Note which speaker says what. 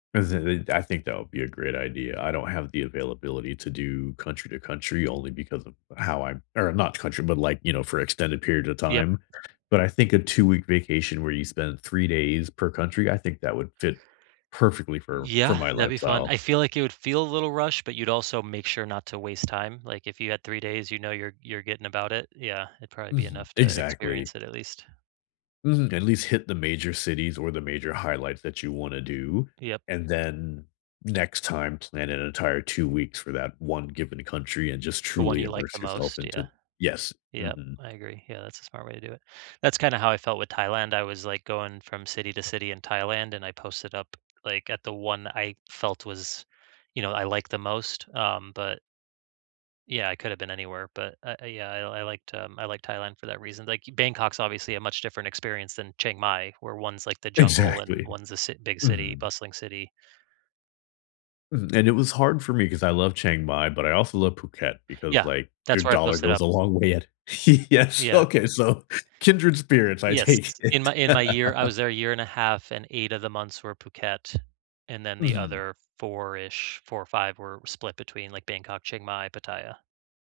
Speaker 1: Listen they'd I think that would be a great idea. I don't have the availability to do country to country only because of how I'm er, not country, but, like, you know, for extended periods of
Speaker 2: Yep.
Speaker 1: time, but I think a two-week vacation where you spend 3 days per country, I think that would fit perfectly for for
Speaker 2: Yeah,
Speaker 1: my
Speaker 2: that'd be fun.
Speaker 1: lifestyle.
Speaker 2: I feel, like, it would feel a little rushed, but you'd also make sure not to waste time, like, if you had 3 days, you know, you're you're getting about it. Yeah, it'd prolly be
Speaker 1: Mhm.
Speaker 2: enough to
Speaker 1: Exactly.
Speaker 2: experience it at least.
Speaker 1: Mhm, at least hit the major cities or the major highlights that you wanna do,
Speaker 2: Yep.
Speaker 1: and then next time, plan an entire 2 weeks for that one given country and just
Speaker 2: The one
Speaker 1: truly
Speaker 2: you like the
Speaker 1: immerse yourself
Speaker 2: most, yeah.
Speaker 1: into Yes,
Speaker 2: Yep,
Speaker 1: mhm.
Speaker 2: I agree. Yeah, that's a smart way to do it. That's kinda how I felt with Thailand, I was, like, going from city to city in Thailand, and I posted up, like, at the one I felt was, you know, I liked the most. Um, but yeah, I coulda been anywhere, but uh uh yeah, I'll I liked, um I liked Thailand for that reason, like, Bangkok's obviously a much different experience than Chiang Mai, where one's, like, the jungle and
Speaker 1: Exactly.
Speaker 2: one's a cit big city
Speaker 1: Mhm.
Speaker 2: bustling city.
Speaker 1: Mhm, and it was hard for me 'cause I love Chiang Mai, but I also love Phuket because,
Speaker 2: Yeah.
Speaker 1: like, your
Speaker 2: That's where I
Speaker 1: dollar
Speaker 2: posted
Speaker 1: goes
Speaker 2: up.
Speaker 1: a long way at Yes,
Speaker 2: Yeah.
Speaker 1: okay, so, kindred spirits, I
Speaker 2: Yes.
Speaker 1: take
Speaker 2: In
Speaker 1: it.
Speaker 2: my in my year, I was there a year and a half, and 8 of the months were Phuket, and then the
Speaker 1: Mhm.
Speaker 2: other four-ish 4, 5 were split between, like, Bangkok, Chiang Mai, Pattaya.